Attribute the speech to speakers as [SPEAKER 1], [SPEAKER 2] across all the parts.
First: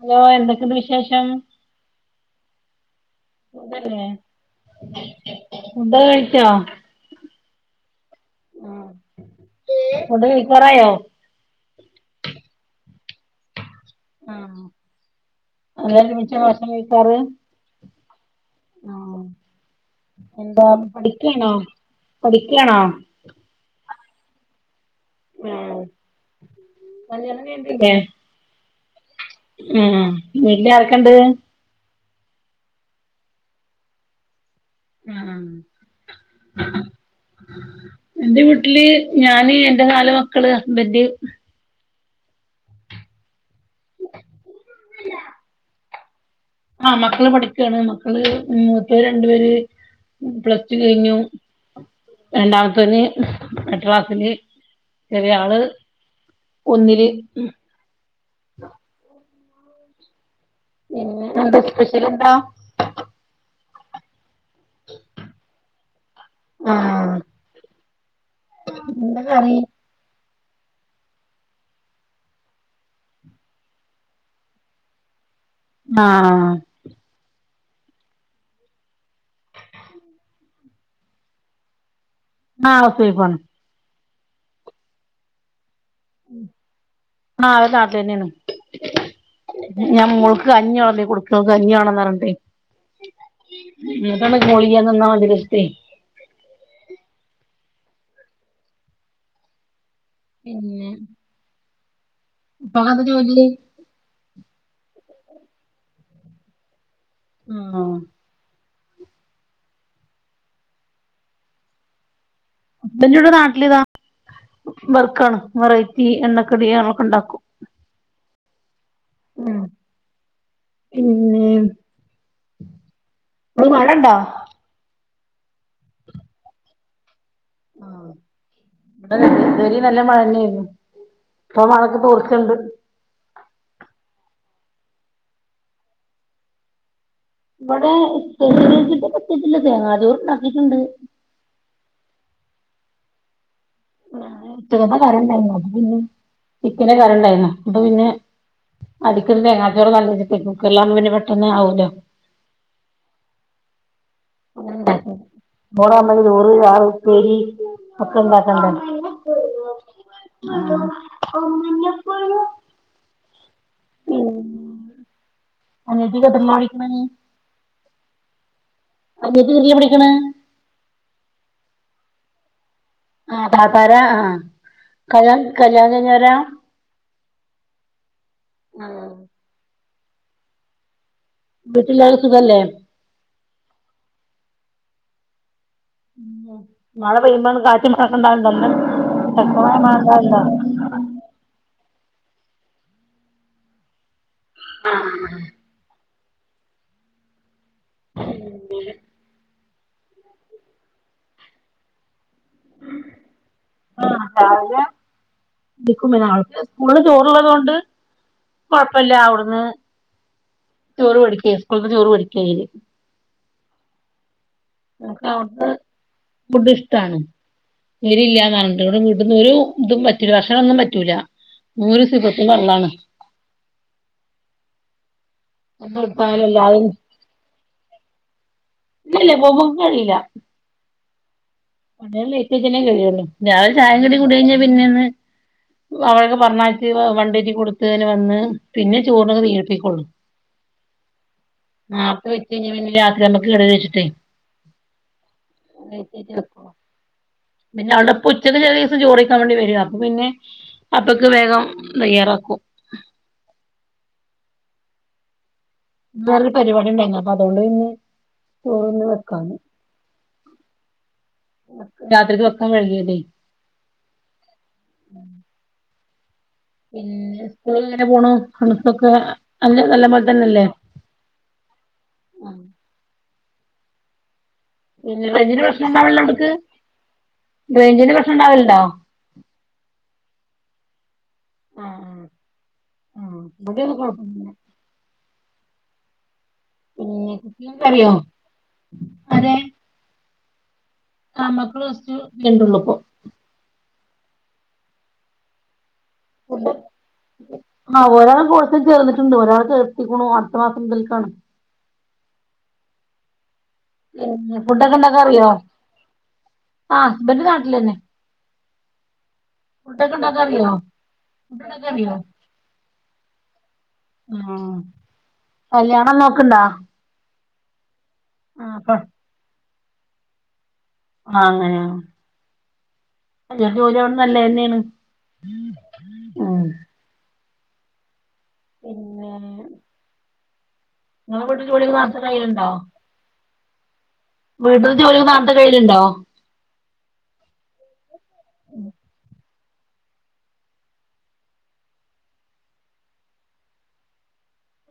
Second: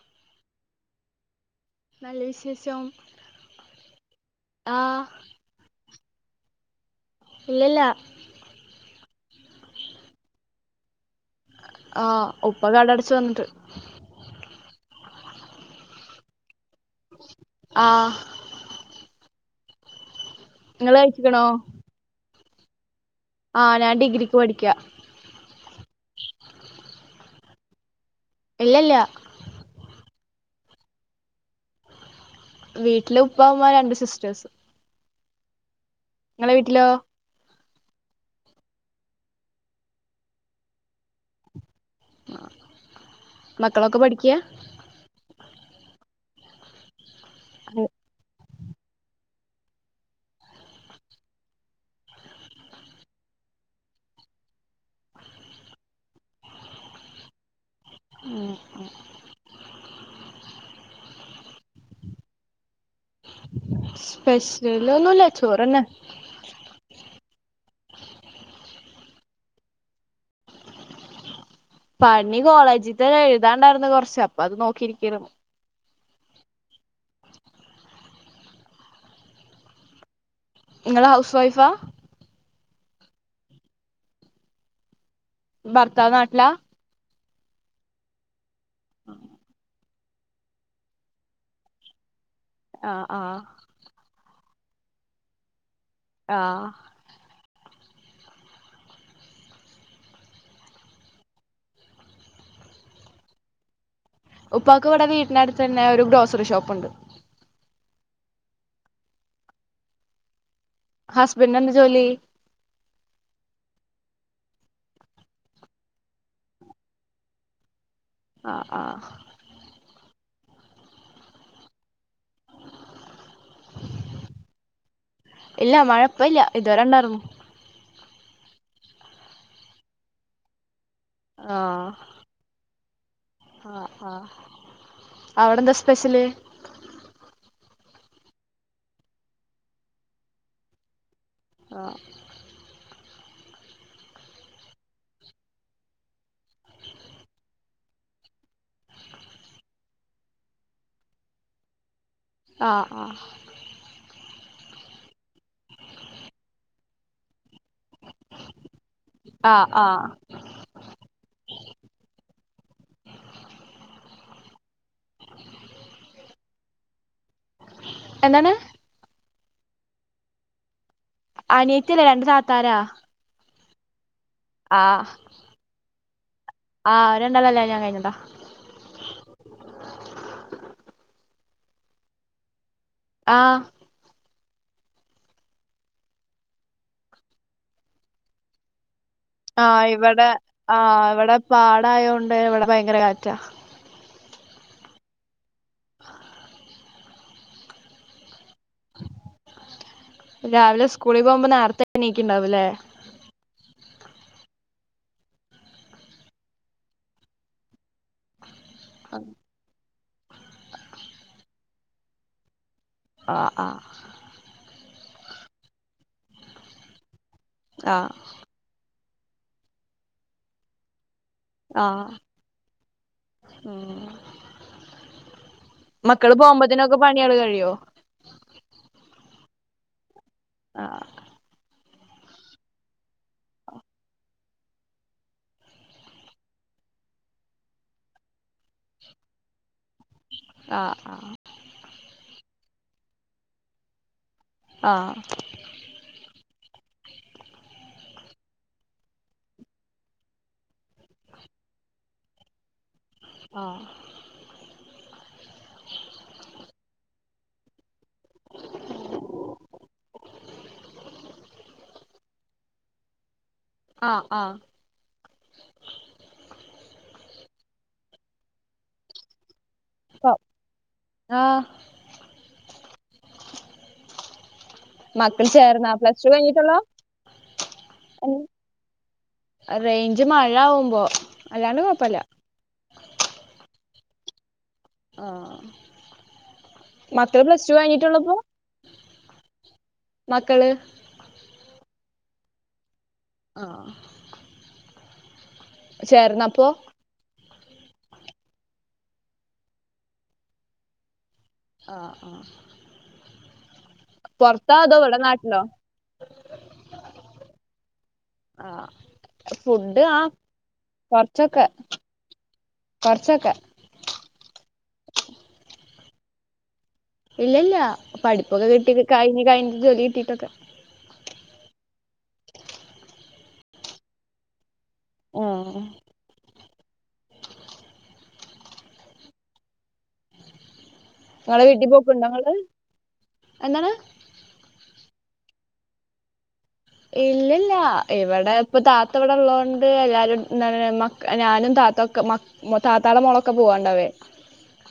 [SPEAKER 1] Hello എന്തൊക്കെയുണ്ട് വിശേഷം?
[SPEAKER 2] നല്ല വിശേഷം.
[SPEAKER 1] സുഖല്ലേ?
[SPEAKER 2] ആ
[SPEAKER 1] ഫുഡ്‌ കഴിച്ചോ?
[SPEAKER 2] ഇല്ലില്ല.
[SPEAKER 1] ഫുഡ്‌ കഴിക്കാറായോ?
[SPEAKER 2] ആ ഉപ്പ കട അടച്ചു വന്നിട്ട്.
[SPEAKER 1] ആ അങ്ങനെ ഒരുമിച്ചാ ഭക്ഷണം കഴിക്കാറ്?
[SPEAKER 2] ആ
[SPEAKER 1] ആ എന്താ
[SPEAKER 2] നിങ്ങള് കഴിച്ചിക്കണോ
[SPEAKER 1] പഠിക്ക്യാണോ പഠിക്ക്യാണോ?
[SPEAKER 2] ആ ഞാൻ ഡിഗ്രിക്ക് പഠിക്ക്യാ.
[SPEAKER 1] ആ കല്യാണം കഴിഞ്ഞില്ലേ?
[SPEAKER 2] ഇല്ലല്ലാ.
[SPEAKER 1] ഉം വീട്ടില് ആരൊക്കെണ്ട്?
[SPEAKER 2] വീട്ടില് ഉപ്പാഉമ്മ രണ്ട് സിസ്റ്റേഴ്സ്.
[SPEAKER 1] ഉം ഉം
[SPEAKER 2] നിങ്ങളെ വീട്ടിലോ?
[SPEAKER 1] എന്റെ വീട്ടില് ഞാന് എന്റെ നാലു മക്കള് ഹസ്ബൻഡ്.
[SPEAKER 2] മക്കളൊക്കെ പഠിക്ക്യാ?
[SPEAKER 1] ആ മക്കള് പഠിക്ക്യാണ് മക്കള് മൂത്തത് രണ്ടു പേര് പ്ലസ് ടു കഴിഞ്ഞു രണ്ടാമത്തവന് എട്ടാക്‌ളാസില് ചെറിയയാള് ഒന്നില്.
[SPEAKER 2] ഉം ഉം
[SPEAKER 1] പിന്നെ എന്താ സ്പെഷ്യൽ എന്താ?
[SPEAKER 2] സ്പെഷ്യല് ഒന്നുല്ല ചോറ്ന്നെ.
[SPEAKER 1] ആഹ് എന്താ കറി
[SPEAKER 2] പണി കോളേജിത് എഴുതാണ്ടായിരുന്നു കൊറച്അപ്പൊ അത് നോക്കിയിരിക്കരുന്നു
[SPEAKER 1] ആഹ [inaudible]
[SPEAKER 2] നിങ്ങള ഹൗസ് വൈഫാ
[SPEAKER 1] ആഹ ഹൌസ് വൈഫാണ്
[SPEAKER 2] ഭർത്താവ് നാട്ടിലാ
[SPEAKER 1] ആ നാട്ടി തന്നെ ആണ് ഞാൻ മോൾക്ക് കഞ്ഞിവെള്ബി കൊടുക്കാ കഞ്ഞി വേണെന്ന് പറഞ്ഞിട്ടെ
[SPEAKER 2] ആഹ ആഹ
[SPEAKER 1] [unintelligible]
[SPEAKER 2] ആഹ
[SPEAKER 1] പിന്നെ ഇപ്പാ ക്കെന്ത ജോലി
[SPEAKER 2] ഉപ്പാക്കു ഇവിടെ വീട്ടിനടുത്ത് തന്നെ ഒരു ഗ്രോസറി ഷോപ്പുണ്ട്
[SPEAKER 1] ആ
[SPEAKER 2] ഹസ്ബൻഡ എന്ത്‌ ജോലി
[SPEAKER 1] ബട നാട്ടില് താ വർക്കാണ് വെറൈറ്റി എണ്ണക്കടികളൊക്കെ ഉണ്ടാക്കും
[SPEAKER 2] ആഹ ആഹ
[SPEAKER 1] ഉം പിന്നെ അവിടെ മഴയുണ്ടോ
[SPEAKER 2] ഇല്ല മഴ ഇപോയില്ല ഇതുവരെ ഉണ്ടായിരുന്നു
[SPEAKER 1] ആ ഇവിടെ ഇതുവരെ നല്ല മഴന്നെ യിരുന്നു ഇപ്പൊ
[SPEAKER 2] ആ
[SPEAKER 1] മഴക്ക് തോ ർച്ചുണ്ട്
[SPEAKER 2] ആ അവിടെന്താ സ്പെഷ്യല്
[SPEAKER 1] ഇവിടെ പ്രത്യകിച്ചിട്ടുപതു ല്ല തേങ്ങാ ചോർണ്ടാക്കിട്ടുണ്ട്
[SPEAKER 2] ആ
[SPEAKER 1] ഉച്ചക്കത്തെ കറിയുണ്ടായിന്നു അപ്പ പിന്നെ ചിക്കന് കറി ഇണ്ടായിന്ന അപ്പ പിന്നെ അദി ക്ക തേങ്ങാച്ചോറ് നല്ല കുക്കറിലകുമ്പം പിന്നെ പെട്ടെന്ന് ആവലോ
[SPEAKER 2] ആഹ ആ
[SPEAKER 1] മൂന്നാമല്ലിൽ ചോർ ചാർ പേരി ഒക്കണ്ടക്കണ്ട
[SPEAKER 2] ആഹ് ആഹ്
[SPEAKER 1] ണോ അമ്മനിപ്പോണ ഉം അനിയത്തി എത്രില പഠിക്കണേ
[SPEAKER 2] എന്താണ്
[SPEAKER 1] അനിയത്തി എത്രീല് പഠിക്കണ
[SPEAKER 2] അനിയത്തില്ല രണ്ട് താത്താരാ
[SPEAKER 1] താത്താര ആ
[SPEAKER 2] ആഹ്
[SPEAKER 1] കല് കല്യാണം കഴിഞ്ഞോര
[SPEAKER 2] ആഹ് രണ്ടാളല്ലേ കല്യാണം കഴിഞ്ഞതാ
[SPEAKER 1] ആഹ
[SPEAKER 2] [inaudible]
[SPEAKER 1] വീട്ടിലെ ആള് സുഖല്ലേ
[SPEAKER 2] ആഹ്
[SPEAKER 1] മഴ പെയ്യുംബോ ഇങ്ങക്ക് കാറ്റും [unintelligible] ഉണ്ടാവല്ണ്ട നല്ലം
[SPEAKER 2] ആഹ് ഇവടെ ആഹ് ഇവടെ പാടായോണ്ട് ഇവടെ ഭയങ്കര കാറ്റാ
[SPEAKER 1] ആഹ് [unintelligible]
[SPEAKER 2] രാവിലെ സ്ക്ലൂളി പോകുമ്പോ നേരത്തെ നീക്കിണ്ടാവുംല്ലേ
[SPEAKER 1] ആ രാവിലെ ണീക്കും പിന്നെ ആൾക്ക് സ്കൂളില് ചോറുള്ളത് കൊണ്ട് കൊഴപ്പല്ല്യ അവിട്ന്ന് ചോറ് വേടിക്കേ സ്കൂള്ന്ന് ചോറ് വേടിക്കേയ്യല്.
[SPEAKER 2] ആ ആ
[SPEAKER 1] ഓൾക്ക് അവട്ത്തെ ഫുഡിഷ്ടാണ്
[SPEAKER 2] ആഹ്
[SPEAKER 1] എരില്ലാ [unintelligible] വീട്ട്ന്നൊരു തും പറ്റൂല ഭഷണാന്നും പറ്റൂല്ല. [unintelligible]
[SPEAKER 2] ആഹ്
[SPEAKER 1] സിഫത്തും ഫർളാണ്.
[SPEAKER 2] ഉം മക്കള്
[SPEAKER 1] ഇതിട്ത്താല്എല്ലാരും
[SPEAKER 2] പോകുമ്പോത്തിനൊക്കെ പണികള് കഴിയോ
[SPEAKER 1] ഇല്ല ല്ല പോവു ഇക്കറിയില്ല
[SPEAKER 2] ആഹ്
[SPEAKER 1] എല്ലേം ലേറ്റായിറ്റന്നെ കഴിയോള്ളു രാവിലെ ചായേംകടീം കൂടി കഴിഞ്ഞാ പി പിന്നൊന്ന് [unintelligible] പറഞ്ഞയച്ച് വണ്ടിയേറ്റി കൊടുത്ത് പിന്നെ വന്ന് പിന്നെ ചോറിന് തീയൂട്ടി ഉം
[SPEAKER 2] ആഹ്
[SPEAKER 1] നാർത്തെ വെച്ച് കഴിഞ്ഞാ പിന്നെ രാത്രിയാവുമ്പക്ക് കേടെ രൂച്ചിട്ടെ
[SPEAKER 2] ആഹ്
[SPEAKER 1] ഫുഡെഴ്ച്ചെയ്ഞാ വെക്കും. പിന്നെ അവൾടെ ഉപ്പ ഉച്ചക്ക് ചെലെ ദിവസം ചോറയ്ക്കാ വേണ്ടി വരും അപ്പൊ പിന്നെ അപ്പക്ക് വേഗം തയ്യാറാക്കും.
[SPEAKER 2] ആ
[SPEAKER 1] വേറൊരു പരിപാടി ഉണ്ടായിരുന്നു അതുകൊണ്ട് ഇന്ന് ചോറിന്ന് വെക്കാഞ്ഞ്. രാത്രിക്ക് വെക്ക [unintelligible]
[SPEAKER 2] ആ ആ
[SPEAKER 1] പിന്നെ സ്കൂളെങ്ങനെ പോണു പഠിത്തൊക്കെ അല്ല നല്ലംപോലെ
[SPEAKER 2] ആഹ്
[SPEAKER 1] തന്നല്ലേ?
[SPEAKER 2] ആഹ്
[SPEAKER 1] അ പിന്നെ.
[SPEAKER 2] മക്കൾ
[SPEAKER 1] റൈഞ്ചിന്റെ പ്രശ്നം
[SPEAKER 2] ചേർന്നാ
[SPEAKER 1] ണ്ടാവല്ണ്ടാ
[SPEAKER 2] പ്ലസ് ടു
[SPEAKER 1] അവ്ട്‌ക്ക്?
[SPEAKER 2] കഴിഞ്ഞിട്ടുള്ളോ
[SPEAKER 1] റൈഞ്ചിന് പ്രശ്നം ഉണ്ടാവല്ണ്ടോ
[SPEAKER 2] അ റൈഞ്ച് മഴ ആവുമ്പോ അല്ലാണ്ട് കൊഴപ്പല്ല.
[SPEAKER 1] [unintelligible] കൊഴപ്പൊന്നുല്ല.
[SPEAKER 2] ആഹ്
[SPEAKER 1] പിന്നെ
[SPEAKER 2] മക്കള് പ്ലസ് ടു
[SPEAKER 1] കുക്കിംഗ് ഒക്കെ അറിയോ
[SPEAKER 2] കഴിഞ്ഞിട്ടൊള്ളു പ്പോ?
[SPEAKER 1] അതെ
[SPEAKER 2] മക്കള്.
[SPEAKER 1] ആ മക്കള് പ്ലസ്ടു കഴിഞ്ഞിട്ടൊ ള്ളുപ്പോ.
[SPEAKER 2] ആഹ് ചേർന്നപ്പോ
[SPEAKER 1] ഫുഡ് ആഹ് ഒരാൾ കോഴ്സിൽ ചേർന്നിട്ടുണ്ട് ഒരാളെ ചേർത്തിക്ക്ണു അടുത്ത മാസം മുതൽക്കാണ്.
[SPEAKER 2] ആഹ്
[SPEAKER 1] പിന്നെ
[SPEAKER 2] പൊറത്താ
[SPEAKER 1] ഫുഡൊക്കെ
[SPEAKER 2] അതോ ഇവിടെ
[SPEAKER 1] ഉണ്ടാക്കാ അറിയോ?
[SPEAKER 2] നാട്ടിലോ
[SPEAKER 1] ആ ഹസ്ബന്റ് നാട്ടിലന്നെ.
[SPEAKER 2] ആഹ് ഫുഡ്
[SPEAKER 1] ഫുഡൊക്കെ
[SPEAKER 2] ആ
[SPEAKER 1] ഉണ്ടാക്കാൻ അറിയോ
[SPEAKER 2] കൊറച്ചൊക്കെ.
[SPEAKER 1] ഫുഡ്ണ്ടാക്കാൻ
[SPEAKER 2] കൊറച്ചൊക്കെ
[SPEAKER 1] ഉം കല്യാണം നോക്ക്ണ്ടാ?
[SPEAKER 2] ഇല്ലല്ല്യ പഠിപ്പൊക്കെ
[SPEAKER 1] ആഹ് പ്പ
[SPEAKER 2] കിട്ടി് കഴിഞ്ഞ് കഴിഞ്ഞ് ജോലി കിട്ടിട്ടൊക്കെ.
[SPEAKER 1] ആ അങ്ങനെ നല്ലൊരു ജോലിയാവണ് നല്ലന്നേണ്
[SPEAKER 2] ഉം
[SPEAKER 1] ഉം പിന്നെ ഇങ്ങളെ
[SPEAKER 2] നിങ്ങളെ
[SPEAKER 1] വീട്ടിൽ ജോലി ഒക്കെ നേർത്ത
[SPEAKER 2] പോക്കുണ്ടോ നിങ്ങള്
[SPEAKER 1] കയ്യലുണ്ടോ?
[SPEAKER 2] എന്താണ്
[SPEAKER 1] വീട്ടില് ജോലി നേരത്തെ കയ്യലുണ്ടോ
[SPEAKER 2] ഇല്ലല്ല ഇവിടെ ഇപ്പൊ താത്ത ഇവിടെള്ള ണ്ട് എല്ലാരും മക ഞാനും താത്തക്കെ മക താത്താടെ മോളൊക്കെ പോവാ ണ്ടവേ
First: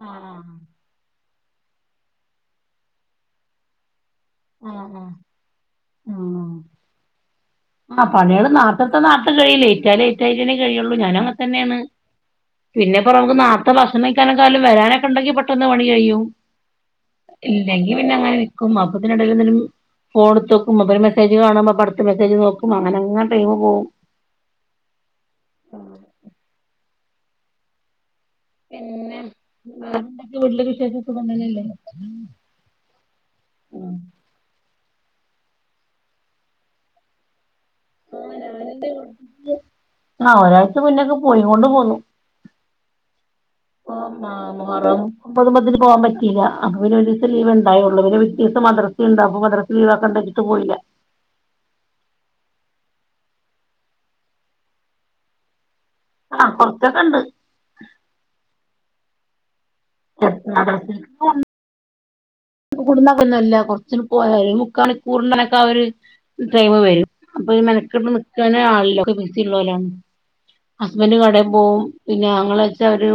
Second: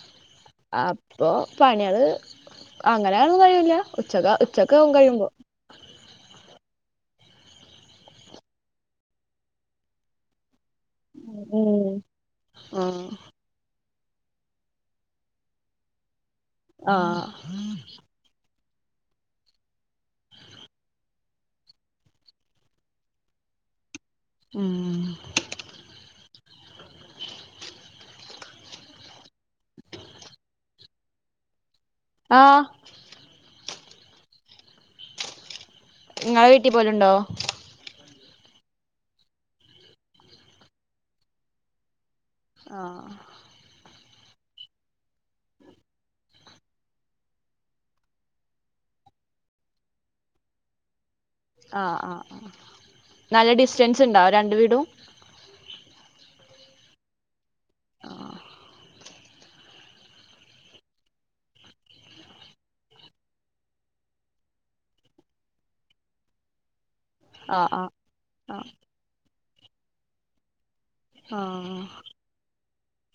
[SPEAKER 1] ആഹ ആഹ്
[SPEAKER 2] പ്പോ പണിയാള് അങ്ങനെണെന്ന് കഴിയൂല. ഉച്ചക്ക
[SPEAKER 1] ആഹ്
[SPEAKER 2] ഉച്ചകാവും
[SPEAKER 1] ആഹ്
[SPEAKER 2] കഴിയുമ്പോ
[SPEAKER 1] ആ പണികള് നാർത്തെ ട്‌ത്ത നാർത്തെ കഴിയും ലൈറ്റായ ലൈറ്റാ ള്ളൂ ഞാനും അങ്ങ തന്നെയാണ്
[SPEAKER 2] ഉം
[SPEAKER 1] പിന്നെപ്പ
[SPEAKER 2] ആഹ്
[SPEAKER 1] റ മ്മക്ക് നാർത്തെ ഭ ഭണിക്കനെക്കാലും വരാനൊക്കെ ഉണ്ടെങ്കി പെട്ടന്ന് പണി കഴിയും
[SPEAKER 2] ആഹ്
[SPEAKER 1] ഇല്ലെങ്കിൽ പിന്നെ അങ്ങനെ അപ്പതിനിടെും [unintelligible] ഫോൺ എടുതോക്കും അപ്പൊ മെസേജ് കാണുമ്പ അടുത്ത മെസേജ് നോക്കും അങ്ങനെ അങ്ങനെ ടൈംമ് പോകും
[SPEAKER 2] ഉം
[SPEAKER 1] പിന്നെ വേറെന്താ വീട്ടിലെ വിശേഷം സുഖല്ലേ
[SPEAKER 2] ആ
[SPEAKER 1] മം
[SPEAKER 2] നിങ്ങളെ വീട്ടിൽ പോലുണ്ടോ
[SPEAKER 1] ആ ഒരാഴ്ച മുന്നക്കെ പോയി കൊണ്ട് പോന്നു
[SPEAKER 2] ആ
[SPEAKER 1] മുഹറം ഒമ്പതിനും പത്തിനും പോവാൻ പറ്റില്ല അപ്പൊ ദിവസം ലീവ് ഉണ്ടായുള്ളൂ പിറ്റേദിവസം മദ്രസ മദ്രസ ഉണ്ട് അപ്പം മദ്രസ ലീവ് ആക്കണ്ടാച്ച്ട്ട് പോയിട്ടില്ല
[SPEAKER 2] ആ ആ ആ നല്ല ഡിസ്റ്റൻസ് ഉണ്ടാവ ര ണ്ട് വീടും
[SPEAKER 1] ആ കൊറച്ചൊക്കെ ഉണ്ട്
[SPEAKER 2] ആഹ്
[SPEAKER 1] [unintelligible] കുടുന്നൊന്നുമല്ല കുറച്ച പോ മുക്ക മണിക്കൂറിണക്കെ ആ ഒരു ടൈംമ് വരും അപ്പൊ ഈ
[SPEAKER 2] ആഹ്
[SPEAKER 1] മെനക്കെട്ട നിക്കാന് ആളില്ല ഒക്കെ ബിസി ഉള്ളോലാണ് ഹസ്ബൻഡ് കടയും
[SPEAKER 2] ആഹ്
[SPEAKER 1] പോവും പിന്നെ ആങ്ങള വെച്ചാര്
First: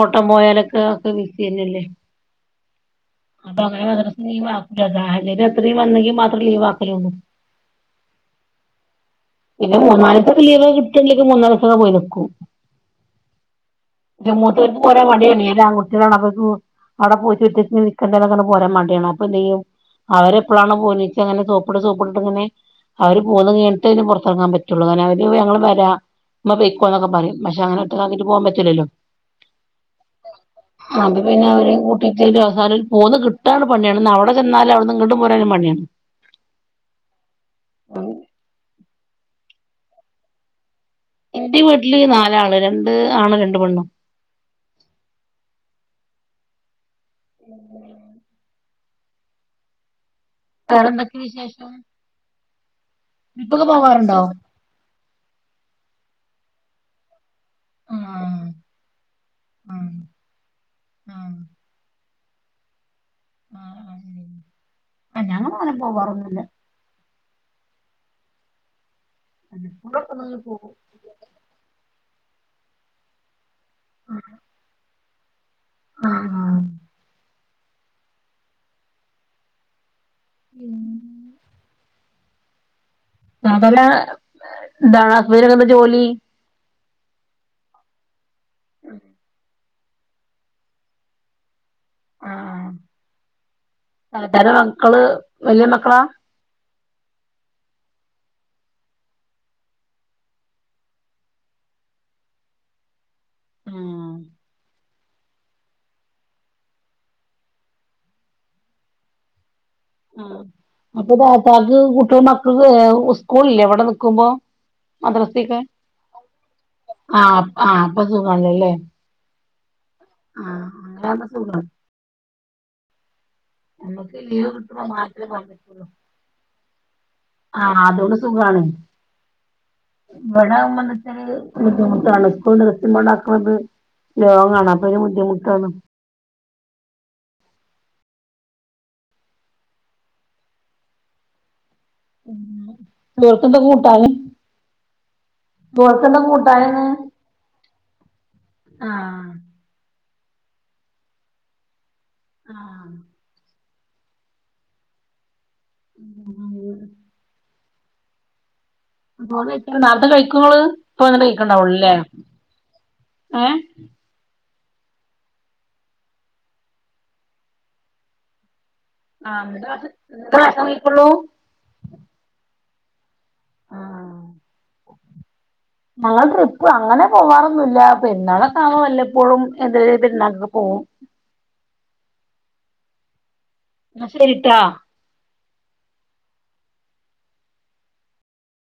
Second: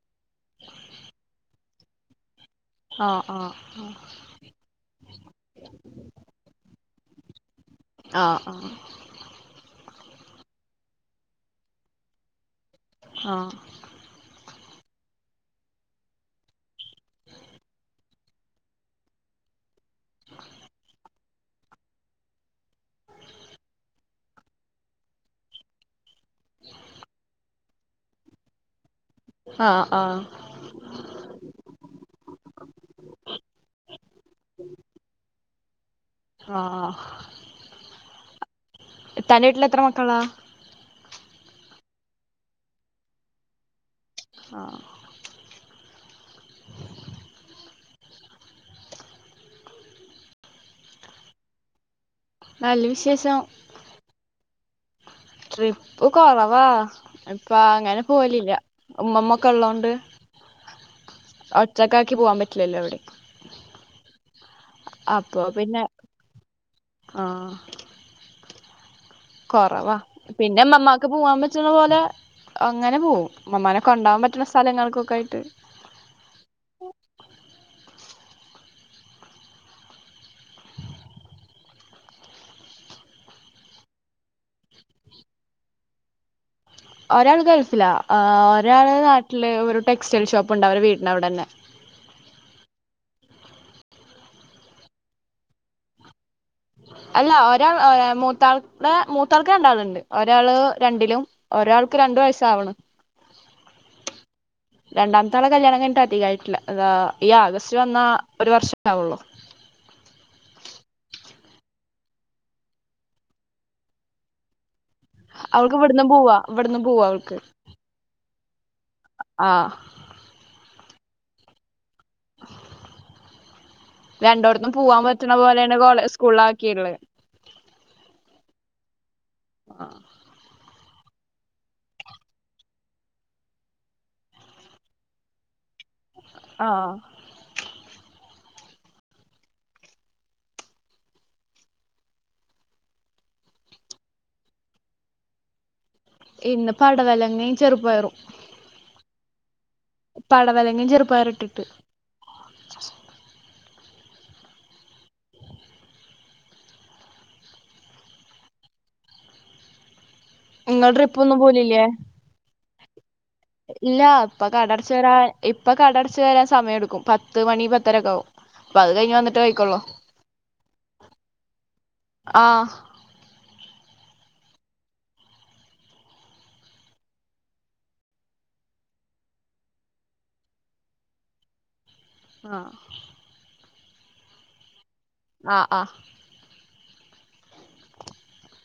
[SPEAKER 1] ഓട്ടം പോയാലൊക്കെ ഒക്കെ ബിസി ന്നല്ലേ
[SPEAKER 2] ആഹ് ആഹ്
[SPEAKER 1] അപ്പൊ അങ്ങനെ മദ്രസ ലീവ് ആകൂല സാഹചര്യം അത്രയും വന്നെങ്കിൽ മാത്രം ലീവ് ആക്കലള്ളു
[SPEAKER 2] ആ ആ
[SPEAKER 1] പിന്ന മൂന്നാല് ദിവസം ലീവ് കിട്ടിയെങ്കിൽ മൂന്നാല് ദിവസംപോയി നിൽക്കും
[SPEAKER 2] ആ
[SPEAKER 1] ഓല്ക്ക് പോരാൻ മടിയാണ് ഓല് ആൺകുട്ടിആളാണ് അവിടെ പോയിറ്റ് ഒറ്റക്ക് നിൽ കക്കെ പോരാൻ മടിയാണ് അ അപ്പൊന്ത്യ്യും അവരെ എപ്പോളാണ് പോര്നേച്ചാ അങ്ങനെ സോപ്പിട്ട് സോപ്പിട്ടട്ട് ഇങ്ങനെ അവര് പോകുന്ന കഴിഞ്ഞിട്ട് പുറത്ത് ഇറങ്ങാ പറ്റുള്ളൂ അനെ അവര് ഞങ്ങള് വരാ ഇമ്മ പെക്കോ എന്നക്കെ പറയും പക്ഷെ അങ്ങനെ ഒറ്റക്കാക്കിയിട്ട് പോവാൻ പറ്റില്ലല്ലോ
[SPEAKER 2] ആ ആ
[SPEAKER 1] [inaudible] അത് പിന്നെ അവര് കൂട്ടിയിട്ട് ഒരു അവസാനൽ പോന്ന് കിട്ടാന് പണിയാണ് അവിടെ ചെന്നാലും അവിടെന്ന് ഇങ്ങോട്ട് പോരാനും പണിയാണ്
[SPEAKER 2] ആ തന്റെ വീട്ടിൽ എത്ര മക്കളാ
[SPEAKER 1] എന്റെ വീട്ടില് നാലാള് രണ്ട് ആണും ര ണ്ട് പെണ്ണും
[SPEAKER 2] ആ
[SPEAKER 1] വേറെ എന്തൊക്കെ വിശേഷം
[SPEAKER 2] നല്ല വിശേഷം
[SPEAKER 1] ട്രിപ്പ് ഒക്കെ പോകാറുണ്ടോ
[SPEAKER 2] ട്രിപ്പ് കുറവാ അപ്പ
[SPEAKER 1] ആ
[SPEAKER 2] അങ്ങനെ പോവലില്ല ഉമ്മമ്മ ഒക്കെ
[SPEAKER 1] ആ
[SPEAKER 2] ഉള്ളതോണ്ട്
[SPEAKER 1] ആ
[SPEAKER 2] ഒറ്റാക്കാക്കി ക്കി പോവാൻ പറ്റില്ലല്ലോ ഇവിടെ
[SPEAKER 1] ആ ആ
[SPEAKER 2] അപ്പൊ
[SPEAKER 1] ഞങ്ങള് അങ്ങനേ
[SPEAKER 2] പിന്നെ
[SPEAKER 1] പോവറൊന്നുല്ല
[SPEAKER 2] ആ കൊറവാ പിന്നെ ഇമ്മമാക്ക് പോവാൻ പറ്റുന്ന പോലെ അങ്ങനെ പോവും ഉമ്മമ്മാനെ ക്കെണ്ടോവാൻ പറ്റുന്ന സ്ഥലങ്ങൾക്കൊക്കെയിട്ട്
[SPEAKER 1] ആ ആ ഉം അതല്ല എന്താ ഹസ്ബന്റിന് എന്താപ്പ ജോലി
[SPEAKER 2] ഒരാള് ഗൾഫിലാ ഒരാള് നാട്ടില് ഒരു ടെക്സ്റ്റൈൽ ഷോപ്പ്ണ്ട് അവരെ വീടിന് അവിടന്നെ
[SPEAKER 1] ആ താത്താന്റെ മക്കള് വലിയ മക്കളാ
[SPEAKER 2] അല്ല ഒരാൾ മൂത്താൾടെ മൂത്താൾക്ക് രണ്ടാളുണ്ട് ഒരാള് രണ്ടിലും ഒരാ ഒരാൾക്ക് രണ്ടു വയസ്സ് ആവണ്
[SPEAKER 1] ആ
[SPEAKER 2] രണ്ടാമത്താളെ ആള് കല്യാണം കഴിഞ്ഞിട്ട് അധികായിട്ടില്ല ഈ ആഗസ്റ്റ് വന്ന ഒരു വർഷേ ആവുള്ളു
[SPEAKER 1] ആ അപ്പൊ താത്താക്ക് കുട്ട്യാൾ മക്കൾക്ക് സ്കൂൾ ഇല്ലേ ഇവിടെ നിക്കുമ്പോ മദ്രസൊക്കെ
[SPEAKER 2] അവൾക്ക് ഇവിടന്നും പോവാ ഇവിടന്നും പോവാ
[SPEAKER 1] ആ
[SPEAKER 2] അവൾക്ക്
[SPEAKER 1] ആ അപ്പ സുഖാണല്ലോല്ലേ
[SPEAKER 2] ആ
[SPEAKER 1] ആ അങ്ങനാവുമ്പോ സുഖാണ് നമ്മക്ക് ലീവ്
[SPEAKER 2] രണ്ടോടത്തും
[SPEAKER 1] കിട്ടുമ്പോ
[SPEAKER 2] പോവാൻ
[SPEAKER 1] മാത്രേ
[SPEAKER 2] പറ്റണ പോലെയാണ് കോളേ സ്കൂളിലാക്കീക്കണ്
[SPEAKER 1] ആ അതോണ്ട് സുഖാണ് ഇവിടാകുമ്പൊ [unintelligible] ബുദ്ധിമുട്ടാണ് സ്കൂൾ ദിവസം കൊണ്ടാക്കണത് ലോങ്ങ് ആണ് അപ്പം അതിനു ബുദ്ധിമുട്ടാണ്
[SPEAKER 2] ആ
[SPEAKER 1] ഉം ചോർക്കെന്ത കൂട്ടാന്? ചോർക്കാന്താ കൂട്ടാന്
[SPEAKER 2] ഇന്ന്
[SPEAKER 1] ന്ന്
[SPEAKER 2] പടവലങ്ങയും ചെറുപ്പയറും
[SPEAKER 1] ആ
[SPEAKER 2] പടവലങ്ങേ ചെറുപയർ ഇട്ടിട്ട്
[SPEAKER 1] ആ [unintelligible] [unintelligible] നേരത്തെ കഴിക്കോ ഓള്
[SPEAKER 2] നിങ്ങൾ
[SPEAKER 1] ഇപ്പ വന്നിട്ട്
[SPEAKER 2] ട്രിപ്പൊന്നും പോലില്ലേ
[SPEAKER 1] കഴിക്കണ്ടാവള്ളൂല്ലേ
[SPEAKER 2] ഇല്ല പ്പ കട അടച്ചു വരാൻ ഇപ്പൊ കട അടച്ചു വരാൻ സമയം എടുക്കും പത്ത് മണി പത്തരൊക്കെ ആവും അപ്പൊ അത് കഴിഞ്ഞ് വന്നിട്ടേ കഴിക്കോള്ളൂ
[SPEAKER 1] ഇത്ര ഭക്ഷണം കഴിക്കൊള്ളൂ
[SPEAKER 2] ആ
[SPEAKER 1] ആ ഞങ്ങൾ ട്രിപ്പ് അങ്ങനെ പോവാറൊന്നുല്ല പെരുന്നാളൊക്കെ ആവുമ്പോ വല്ലപ്പോഴും ഏതെങ്കിലൊരു പെരുന്നാൾക്ക് പോവും
[SPEAKER 2] ആ
[SPEAKER 1] ന്നാ ശരിട്ടാ
[SPEAKER 2] ആ ആ